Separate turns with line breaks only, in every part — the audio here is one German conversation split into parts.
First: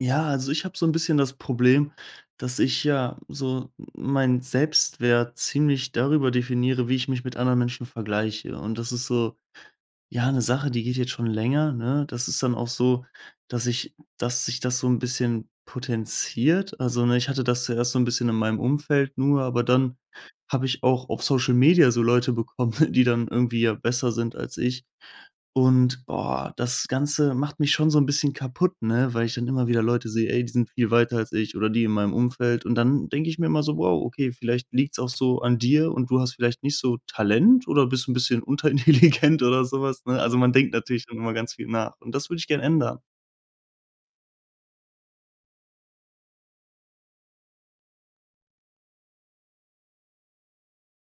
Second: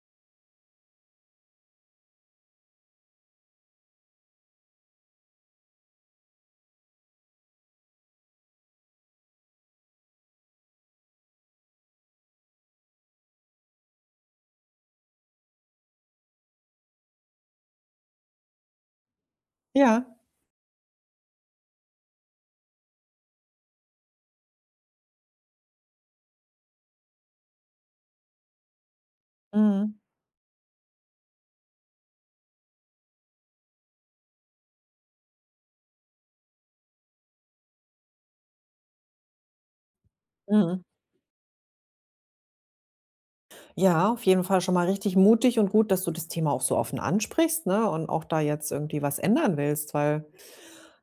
Ja, also ich habe so ein bisschen das Problem, dass ich ja so meinen Selbstwert ziemlich darüber definiere, wie ich mich mit anderen Menschen vergleiche. Und das ist so, ja, eine Sache, die geht jetzt schon länger, ne? Das ist dann auch so, dass sich das so ein bisschen potenziert. Also, ne, ich hatte das zuerst so ein bisschen in meinem Umfeld nur, aber dann
Ja,
habe ich auch auf Social Media so Leute bekommen, die dann irgendwie ja besser sind als ich. Und, boah, das Ganze macht mich schon so ein bisschen kaputt, ne, weil ich dann immer wieder
mhm,
Leute sehe: „Ey, die sind viel weiter als ich" oder die in meinem Umfeld. Und dann denke ich mir immer so: „Wow, okay, vielleicht liegt's auch so an dir und du hast vielleicht nicht so Talent oder bist ein bisschen unterintelligent" oder sowas, ne? Also, man denkt
mhm.
natürlich dann immer ganz viel nach und das würde ich gerne ändern.
Ja, auf jeden Fall schon mal richtig mutig und gut, dass du das Thema auch so offen ansprichst, ne, und auch da jetzt irgendwie was ändern willst, weil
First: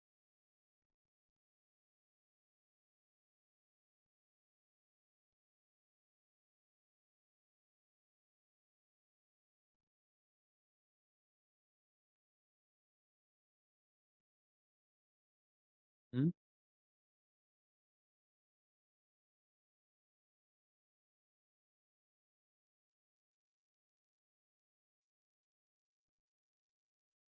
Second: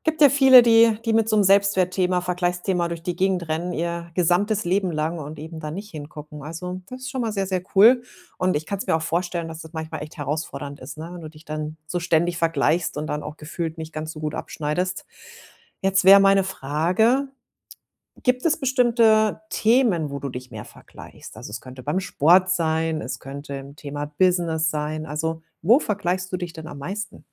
gibt ja viele, die mit so einem Selbstwertthema, Vergleichsthema durch die Gegend rennen, ihr gesamtes Leben lang und eben da nicht hingucken. Also, das ist schon mal sehr, sehr cool und ich kann es mir auch vorstellen, dass das manchmal echt herausfordernd ist, ne, wenn du dich dann so ständig vergleichst und dann auch gefühlt nicht ganz so gut abschneidest. Jetzt wäre meine Frage: Gibt es bestimmte Themen, wo du dich mehr vergleichst? Also, es könnte beim Sport sein, es könnte im Thema Business sein. Also, wo vergleichst du dich denn am meisten?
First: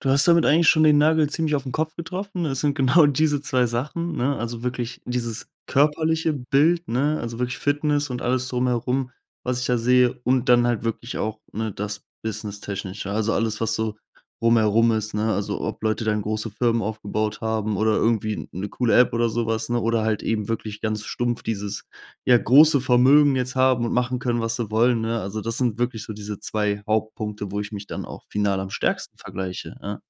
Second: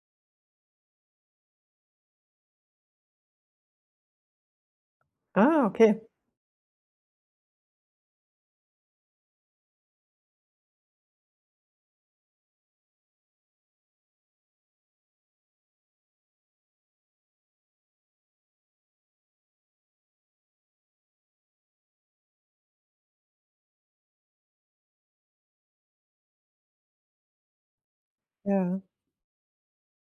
Du hast damit eigentlich schon den Nagel ziemlich auf den Kopf getroffen. Es sind genau diese 2 Sachen, ne? Also, wirklich dieses
Ah, okay.
körperliche Bild, ne? Also, wirklich Fitness und alles drumherum, was ich da sehe, und dann halt wirklich auch, ne, das Businesstechnische. Also, alles, was so drumherum ist, ne? Also, ob Leute dann große Firmen aufgebaut haben oder irgendwie eine coole App oder sowas, ne? Oder halt eben wirklich ganz stumpf dieses, ja, große Vermögen jetzt haben und machen können, was sie wollen, ne? Also, das sind wirklich so diese 2 Hauptpunkte, wo ich mich dann auch final am
Ja.
stärksten vergleiche, ja.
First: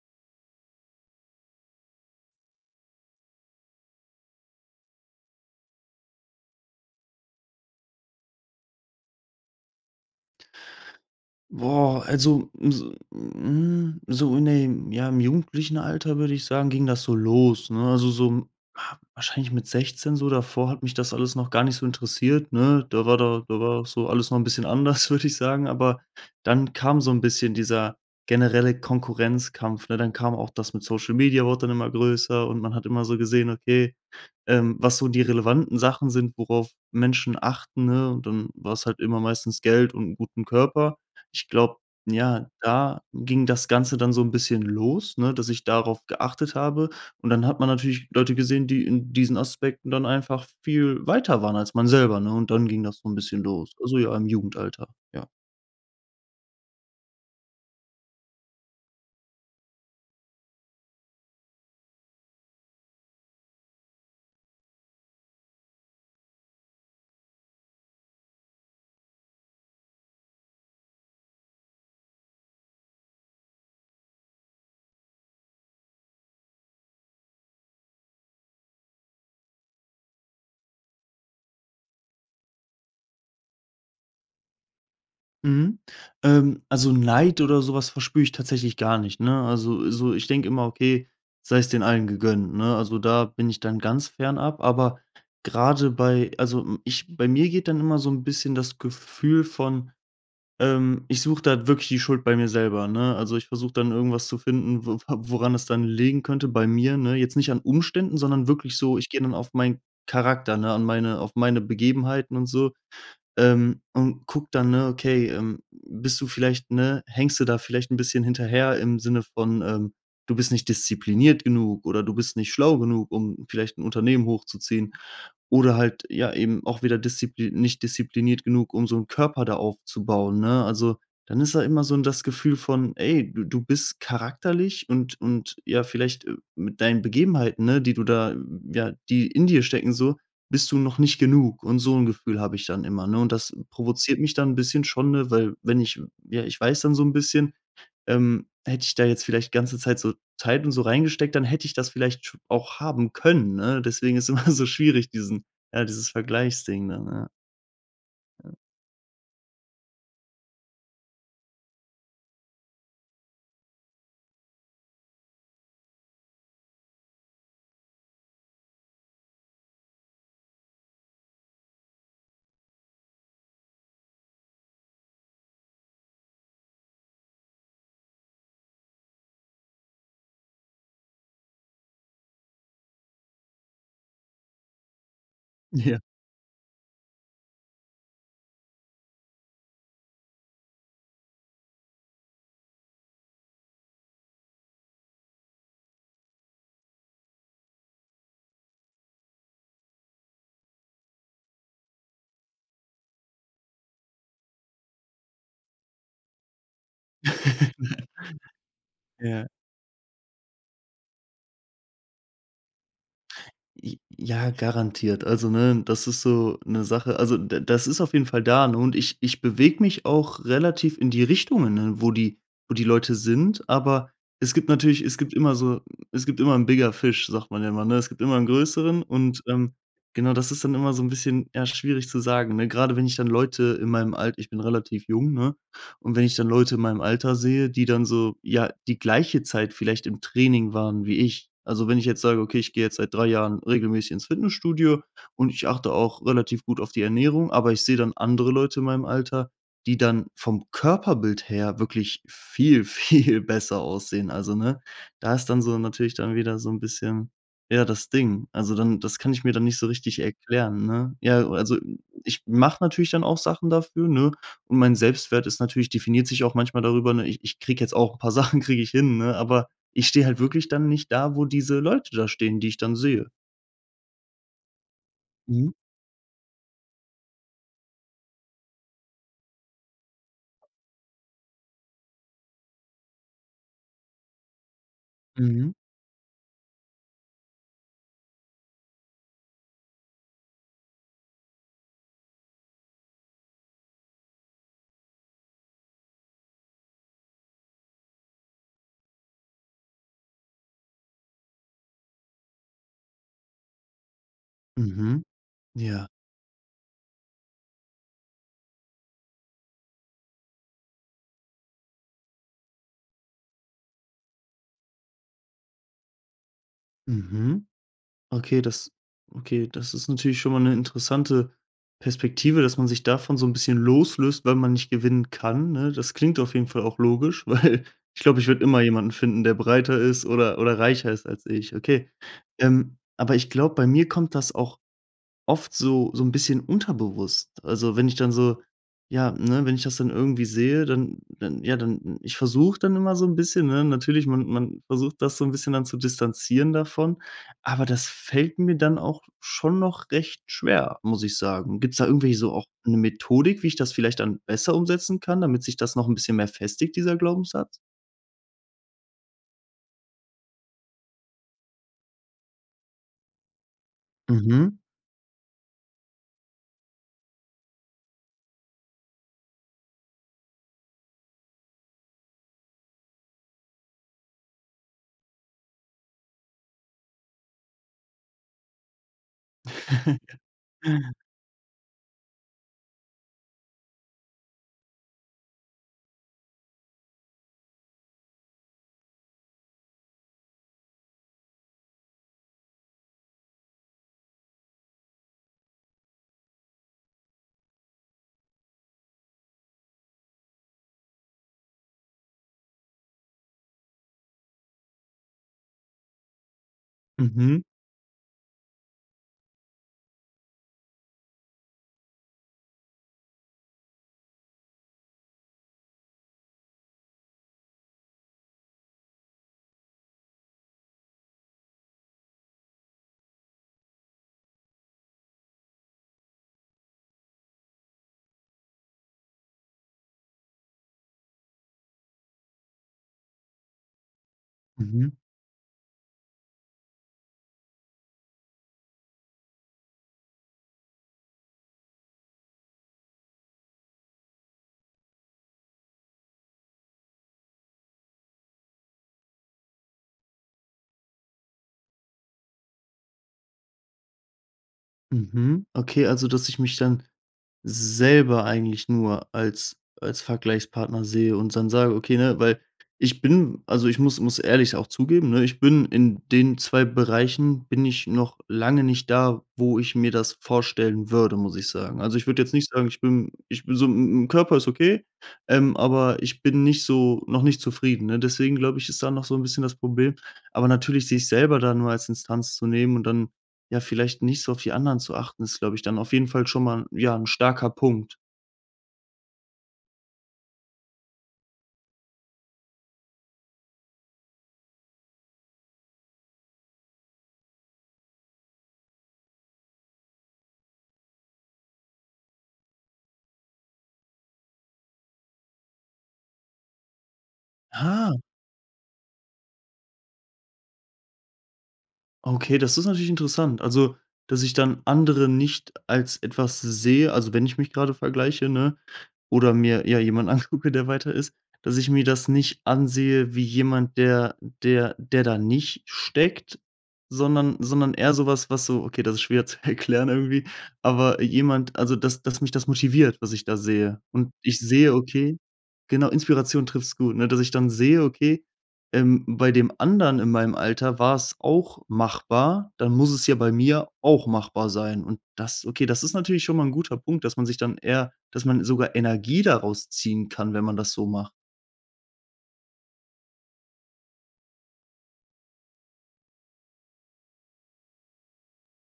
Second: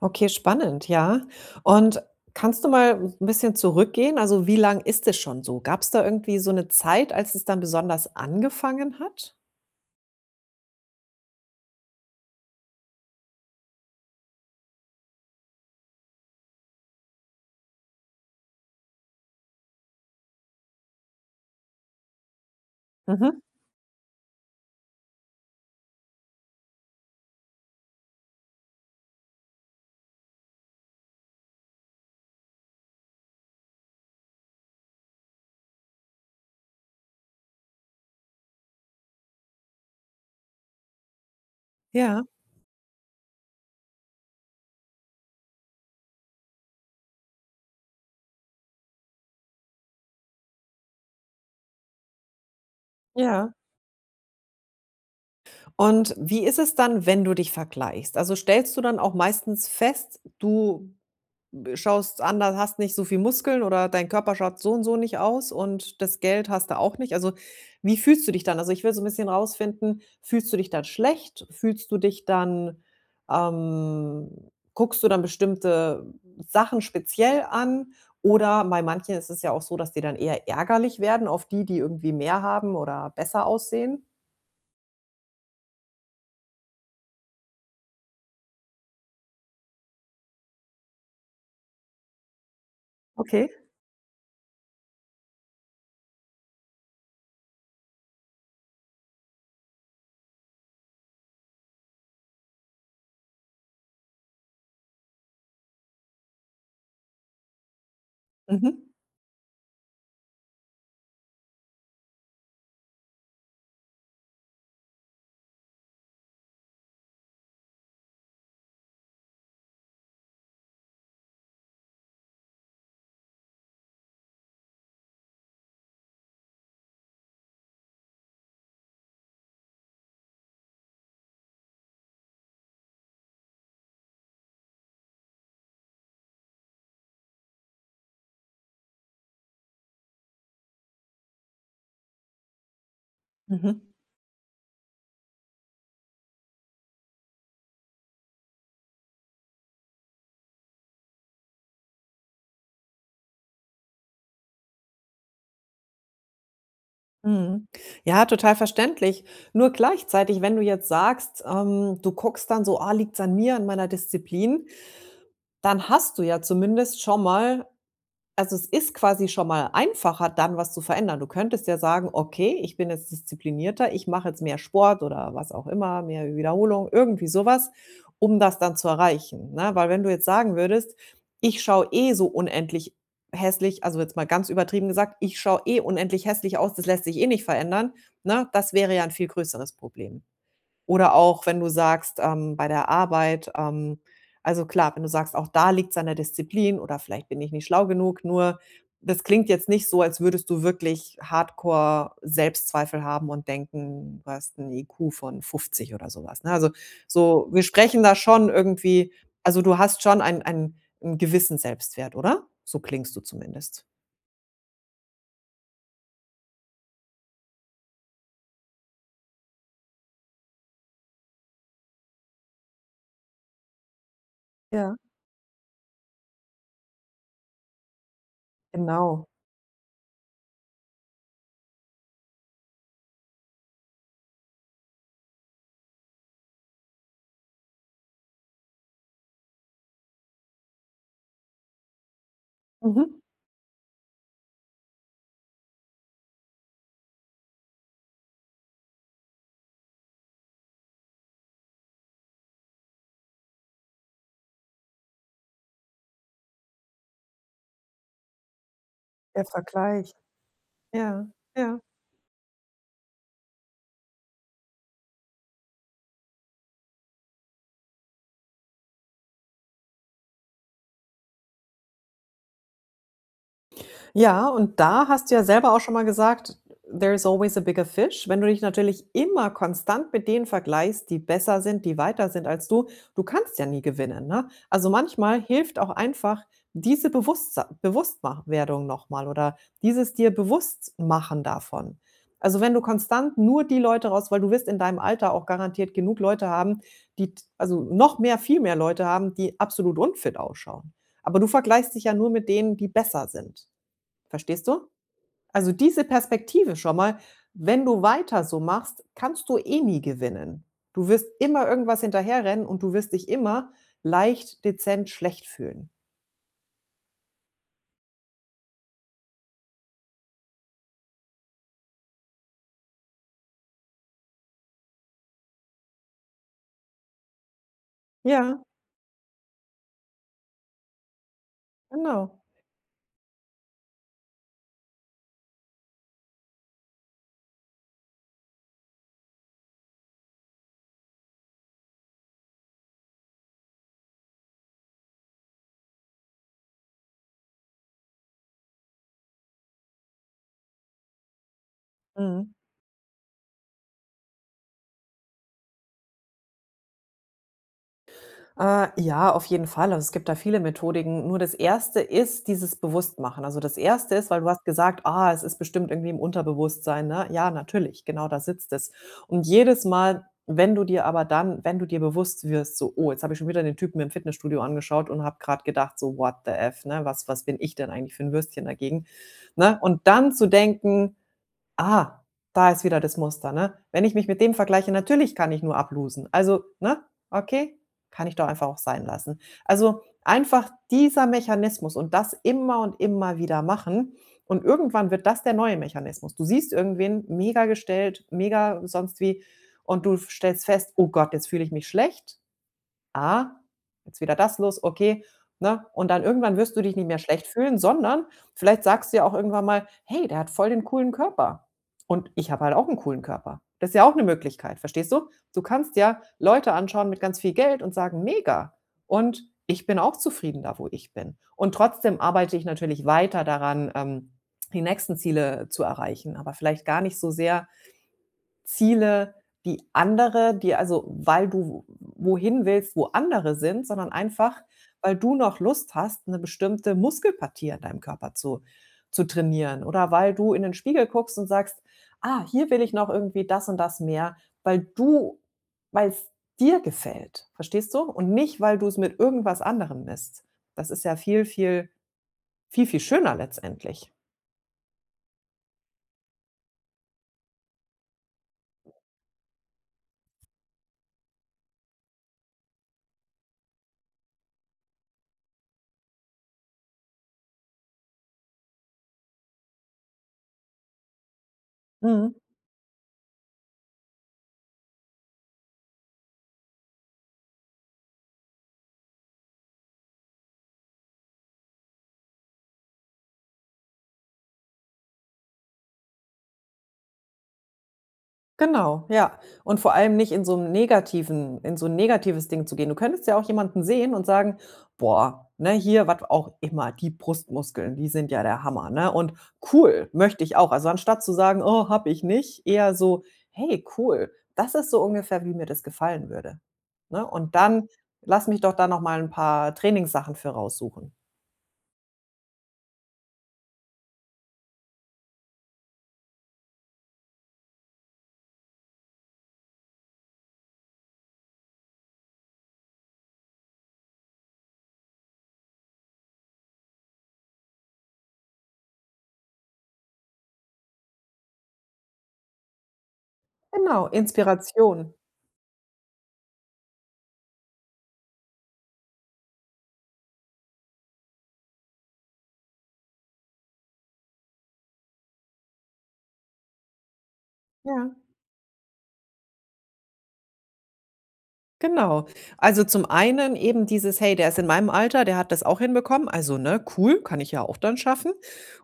Okay, spannend, ja. Und kannst du mal ein bisschen zurückgehen? Also, wie lang ist es schon so? Gab es da irgendwie so eine Zeit, als es dann besonders angefangen hat?
Boah, also, so im jugendlichen Alter würde ich sagen, ging das so los, ne? Also, so, wahrscheinlich mit 16 so, davor hat mich das alles noch gar nicht so interessiert, ne? Da war
Mhm.
da da war so alles noch ein bisschen anders, würde ich sagen, aber dann kam so ein bisschen dieser generelle Konkurrenzkampf, ne? Dann kam auch das mit Social Media, wurde dann immer größer, und man hat immer so gesehen, okay, was so die relevanten Sachen sind, worauf Menschen achten, ne? Und dann war es halt immer meistens Geld und 'n guten Körper. Ich glaube,
Ja,
ja, da ging das Ganze dann so 'n bisschen los, ne, dass ich darauf geachtet habe. Und dann hat man natürlich Leute gesehen, die in diesen Aspekten dann einfach viel weiter waren als man selber, ne? Und dann ging das so 'n bisschen
ja.
los. Also, ja, im Jugendalter, ja.
Und wie ist es dann, wenn du dich vergleichst? Also, stellst du dann auch meistens fest, du b schaust anders, hast nicht so viel Muskeln oder dein Körper schaut so und so nicht aus und das Geld hast du auch nicht. Also, wie fühlst du dich dann? Also, ich will so ein bisschen rausfinden, fühlst du dich dann schlecht? Fühlst du dich dann ähm, guckst du dann bestimmte Sachen speziell an? Oder bei manchen ist es ja auch so, dass die dann eher ärgerlich werden auf die, die irgendwie mehr haben oder besser aussehen.
Mhm. Also, Neid oder so was verspüre ich tatsächlich gar nicht, ne? Also, so ich denke immer: „Okay, sei es den allen gegönnt", ne? Also, da
Okay.
bin ich dann ganz fernab, aber grade bei also, hm, ich bei mir geht dann immer so 'n bisschen das Gefühl von. Ich suche da halt wirklich die Schuld bei mir selber, ne? Also, ich versuche dann irgendwas zu finden, wo woran es dann liegen könnte bei mir, ne? Jetzt nicht an Umständen, sondern wirklich
Mhm.
so, ich gehe dann auf meinen Charakter, ne, an meine auf meine Begebenheiten und so, und guck dann, ne, okay, bist du vielleicht ne, hängst du da vielleicht ein bisschen hinterher im Sinne von, du bist nicht diszipliniert genug oder du bist nicht schlau genug, um vielleicht ein Unternehmen hochzuziehen, oder halt, ja, eben auch wieder diszipli nicht diszipliniert genug, um so einen Körper da aufzubauen, ne? Also, dann ist da immer so das Gefühl von: „Ey, du bist charakterlich und ja, vielleicht, mit deinen Begebenheiten, ne, die du da ja, die in dir stecken so, bist du noch nicht genug", und so 'n Gefühl habe ich dann immer, ne? Und das
Mhm.
provoziert mich dann 'n bisschen schon, ne, weil wenn ich ja, ich weiß dann so 'n bisschen, hätte ich da jetzt vielleicht ganze Zeit so Zeit und so reingesteckt, dann hätte ich das vielleicht sch auch haben können, ne? Deswegen ist immer so schwierig, dieses Vergleichsding dann, ja.
Mhm. Ja, total verständlich. Nur gleichzeitig, wenn du jetzt sagst, du guckst dann so: ah, liegt's an mir, an meiner Disziplin, dann hast du ja zumindest schon mal, also, es ist quasi schon mal einfacher, dann was zu verändern. Du könntest ja sagen: „Okay, ich bin jetzt disziplinierter, ich mache jetzt mehr Sport oder was auch immer, mehr Wiederholung“, irgendwie sowas, um das dann zu erreichen, ne? Weil wenn du jetzt sagen würdest: „Ich schaue eh so unendlich hässlich“, also, jetzt mal ganz übertrieben gesagt: „Ich schaue eh
Ja.
unendlich hässlich aus, das lässt sich eh nicht verändern“, ne? Das wäre ja ein viel größeres Problem. Oder auch, wenn du sagst, bei der Arbeit, also klar, wenn du sagst: „Auch da liegt es an der Disziplin“ oder „vielleicht bin ich nicht schlau genug“, nur das klingt jetzt nicht so, als würdest du wirklich hardcore Selbstzweifel haben und denken, du hast 'n IQ von 50 oder sowas, ne? Also, so, wir sprechen da schon irgendwie,
Ja.
also, du hast schon einen 'n gewissen Selbstwert, oder? So klingst du zumindest.
J ja, garantiert. Also, ne, das ist so eine Sache, also, d das ist auf jeden Fall da, ne, und ich bewege mich auch relativ in die Richtungen, ne, wo die, wo die Leute sind, aber es gibt
Ja.
natürlich es gibt immer so es gibt immer 'n bigger fish, sagt man ja immer, ne? Es gibt immer einen größeren,
Genau.
und, genau, das ist dann immer so ein bisschen, ja, schwierig zu sagen, ne? Grade wenn ich dann Leute in meinem Alter. Ich bin relativ jung, ne? Und wenn ich dann Leute in meinem Alter sehe, die dann so, ja, die gleiche Zeit vielleicht im Training waren wie ich. Also, wenn ich jetzt sage: „Okay, ich gehe jetzt seit
Mhm.
3 Jahren regelmäßig ins Fitnessstudio und ich achte auch relativ gut auf die Ernährung", aber ich sehe dann andere Leute in meinem Alter, die dann vom Körperbild her wirklich viel, viel besser aussehen. Also, ne, da ist dann so natürlich dann wieder so ein bisschen, ja, das Ding. Also, dann, das kann
Der
ich mir dann nicht so
Vergleich.
richtig erklären, ne?
Ja,
Ja, also,
ja.
ich mache natürlich dann auch Sachen dafür, ne? Und mein Selbstwert, ist natürlich, definiert sich auch manchmal darüber, ne, ich kriege jetzt auch ein paar Sachen kriege ich hin, ne, aber ich stehe halt wirklich dann nicht da, wo diese Leute da stehen, die ich dann sehe.
Ja, und da hast du ja selber
Mhm,
auch schon mal gesagt: „There is always a bigger fish.“ Wenn du dich natürlich immer konstant mit denen vergleichst, die besser sind, die weiter sind als du kannst ja nie gewinnen, ne? Also, manchmal
mhm,
hilft auch einfach diese Bewusstsa Bewusstmach Werdung noch mal oder dieses dir bewusst machen davon. Also, wenn du konstant nur die Leute raus, weil du wirst in deinem Alter auch garantiert genug Leute haben, die, also, noch mehr, viel mehr Leute haben, die absolut unfit ausschauen. Aber du vergleichst dich ja nur mit denen, die besser sind. Verstehst du?
mhm,
Also, diese
ja.
Perspektive schon mal, wenn du weiter so machst, kannst du eh nie gewinnen. Du wirst immer irgendwas hinterherrennen und du wirst dich immer leicht, dezent schlecht fühlen.
Mhm. Okay, das ist natürlich schon mal eine interessante Perspektive, dass man sich davon so ein bisschen loslöst, weil man nicht gewinnen kann, ne? Das klingt auf jeden Fall auch logisch, weil ich glaube, ich
Ja,
würde immer jemanden finden, der breiter ist oder reicher ist als ich. Okay.
genau.
Aber ich glaube, bei mir kommt das auch oft so ein bisschen unterbewusst. Also, wenn ich dann so ja, ne, wenn ich das dann irgendwie sehe, dann ich versuche dann immer so ein bisschen, ne, natürlich, man versucht das so ein bisschen dann zu distanzieren davon, aber das fällt mir dann auch schon noch recht schwer, muss ich sagen. Gibt's da irgendwie
Mhm.
so auch eine Methodik, wie ich das vielleicht dann besser umsetzen kann, damit sich das noch ein bisschen mehr festigt, dieser Glaubenssatz?
Ja, auf jeden Fall. Also, es gibt da viele Methodiken. Nur das Erste ist dieses Bewusstmachen. Also, das Erste ist, weil du hast
Mhm.
gesagt: „Ah, es ist bestimmt irgendwie im Unterbewusstsein“, ne? Ja, natürlich, genau da sitzt es. Und jedes Mal, wenn du dir aber dann wenn du dir bewusst wirst, so: „Oh, jetzt habe ich schon wieder den Typen im Fitnessstudio angeschaut und habe gerade gedacht so: 'What the F', ne? Was was bin ich denn eigentlich für ein Würstchen dagegen?'“ Ne? Und dann zu denken: Ah, da ist wieder das Muster, ne? Wenn ich mich mit dem vergleiche, natürlich kann ich nur ablosen. Also, ne? Okay, kann ich doch einfach auch sein lassen. Also, einfach dieser Mechanismus und das immer und immer wieder machen und irgendwann wird das der neue Mechanismus. Du siehst irgendwen mega gestellt, mega sonst wie und du stellst fest: „Oh Gott, jetzt fühle ich mich schlecht.“ Ah, jetzt wieder das los, okay, ne? Und dann irgendwann wirst du dich nicht mehr schlecht
Mhm.
fühlen, sondern vielleicht sagst du ja auch irgendwann mal: „Hey, der hat voll den coolen Körper und ich habe halt auch einen coolen Körper.“ Das ist ja auch eine Möglichkeit, verstehst du? Du kannst ja Leute anschauen mit ganz viel Geld und sagen: „Mega und ich bin auch zufrieden da, wo ich bin.“ Und trotzdem arbeite ich natürlich weiter daran, die nächsten Ziele zu erreichen, aber vielleicht gar nicht so sehr Ziele, die andere die also, weil du wohin willst, wo andere sind, sondern einfach,
Mhm.
weil du noch Lust hast, eine bestimmte Muskelpartie an deinem Körper zu trainieren oder weil du in den Spiegel guckst und sagst: „Ah, hier will ich noch irgendwie das und das mehr“, weil du, weil es dir gefällt, verstehst du? Und nicht, weil du es mit irgendwas anderem misst. Das ist ja viel, viel, viel, viel schöner letztendlich.
Mhm. Okay, also, dass ich mich dann selber eigentlich nur als Vergleichspartner sehe und dann sage: „Okay, ne", weil ich bin also, ich muss ehrlich auch zugeben, ne, ich bin in den 2 Bereichen bin ich noch lange nicht da, wo ich mir das vorstellen würde, muss ich sagen. Also, ich
Mhm.
würde jetzt nicht sagen, ich bin so, im Körper ist okay, aber ich bin nicht so noch nicht zufrieden, ne? Deswegen glaube ich, ist da noch so ein bisschen das Problem. Aber natürlich sich selber da nur als Instanz zu nehmen und dann, ja, vielleicht nicht so auf die anderen zu achten, ist, glaube ich, dann auf jeden Fall schon mal, ja, ein starker Punkt.
Genau, ja. Und vor allem nicht in so 'nem negativen, in so 'n negatives Ding zu gehen. Du könntest ja auch jemanden sehen und sagen: „Boah, ne, hier, was auch immer, die Brustmuskeln, die sind ja der Hammer, ne? Und cool, möchte ich auch.“ Also, anstatt zu sagen: „Oh, habe ich nicht“, eher so: „Hey, cool, das ist so ungefähr, wie mir das gefallen würde“, ne? Und dann
Ah,
lass mich doch da noch mal 'n paar Trainingssachen für raussuchen.
okay, das ist natürlich interessant. Also, dass ich dann andere nicht als etwas sehe, also, wenn ich mich gerade vergleiche, ne, oder mir, ja, jemand angucke, der weiter ist, dass ich mir das nicht ansehe wie jemand, der da nicht steckt, sondern eher sowas, was so okay, das ist schwer zu erklären irgendwie, aber jemand, also, dass mich das motiviert, was ich da sehe.
Genau,
Und ich sehe,
Inspiration.
okay, genau, Inspiration trifft's gut, ne? Dass ich dann sehe, okay, bei dem anderen in meinem Alter war es auch machbar, dann muss es ja bei mir auch machbar sein. Und das ist natürlich schon mal ein guter Punkt, dass man sich dann eher
Ja.
dass man sogar Energie daraus ziehen kann, wenn man das so macht.
Genau. Also, zum einen eben dieses: „Hey, der ist in meinem Alter, der hat das auch hinbekommen, also, ne, cool, kann ich ja auch dann schaffen.“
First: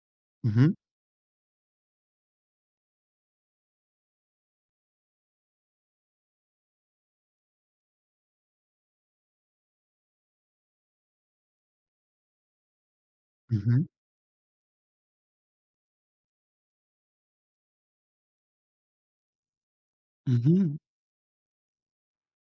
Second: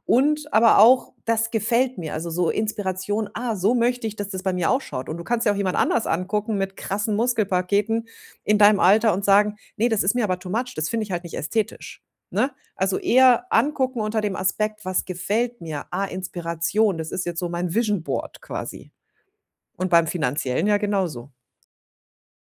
Und
Mhm.
aber auch: „Das gefällt mir.“ Also, so Inspiration: „Ah, so möchte ich, dass das bei mir ausschaut.“ Und du kannst ja auch jemand anders angucken mit krassen Muskelpaketen in deinem Alter und sagen: nee, das ist mir aber too much, das finde ich halt nicht ästhetisch.“ Ne? Also, eher
Mhm.
angucken unter dem Aspekt: „Was gefällt mir? Ah, Inspiration, das ist jetzt so mein Vision Board quasi.“ Und beim Finanziellen ja
Mhm.
genauso.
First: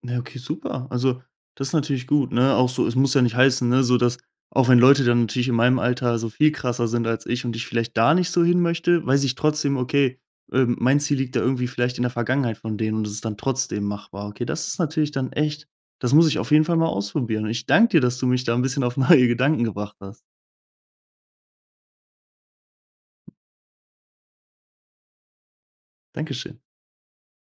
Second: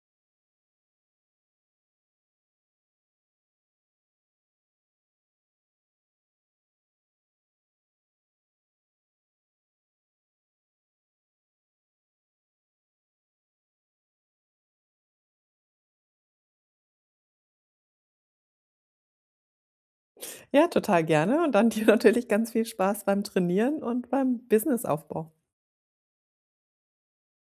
Na ja, okay, super. Also, das ist natürlich gut, ne? Auch so, es muss ja nicht heißen, ne, so, dass auch wenn Leute dann natürlich in meinem Alter so viel krasser sind als ich und ich vielleicht da nicht so hin möchte, weiß ich trotzdem, okay, mein Ziel liegt da irgendwie vielleicht in der Vergangenheit von denen und es ist dann trotzdem machbar. Okay, das ist natürlich dann echt. Das muss ich auf jeden Fall mal ausprobieren. Ich danke dir, dass du mich da ein bisschen auf neue Gedanken gebracht hast.
Ja, total gerne und dann dir natürlich ganz viel Spaß beim Trainieren und beim Businessaufbau.
Dankeschön.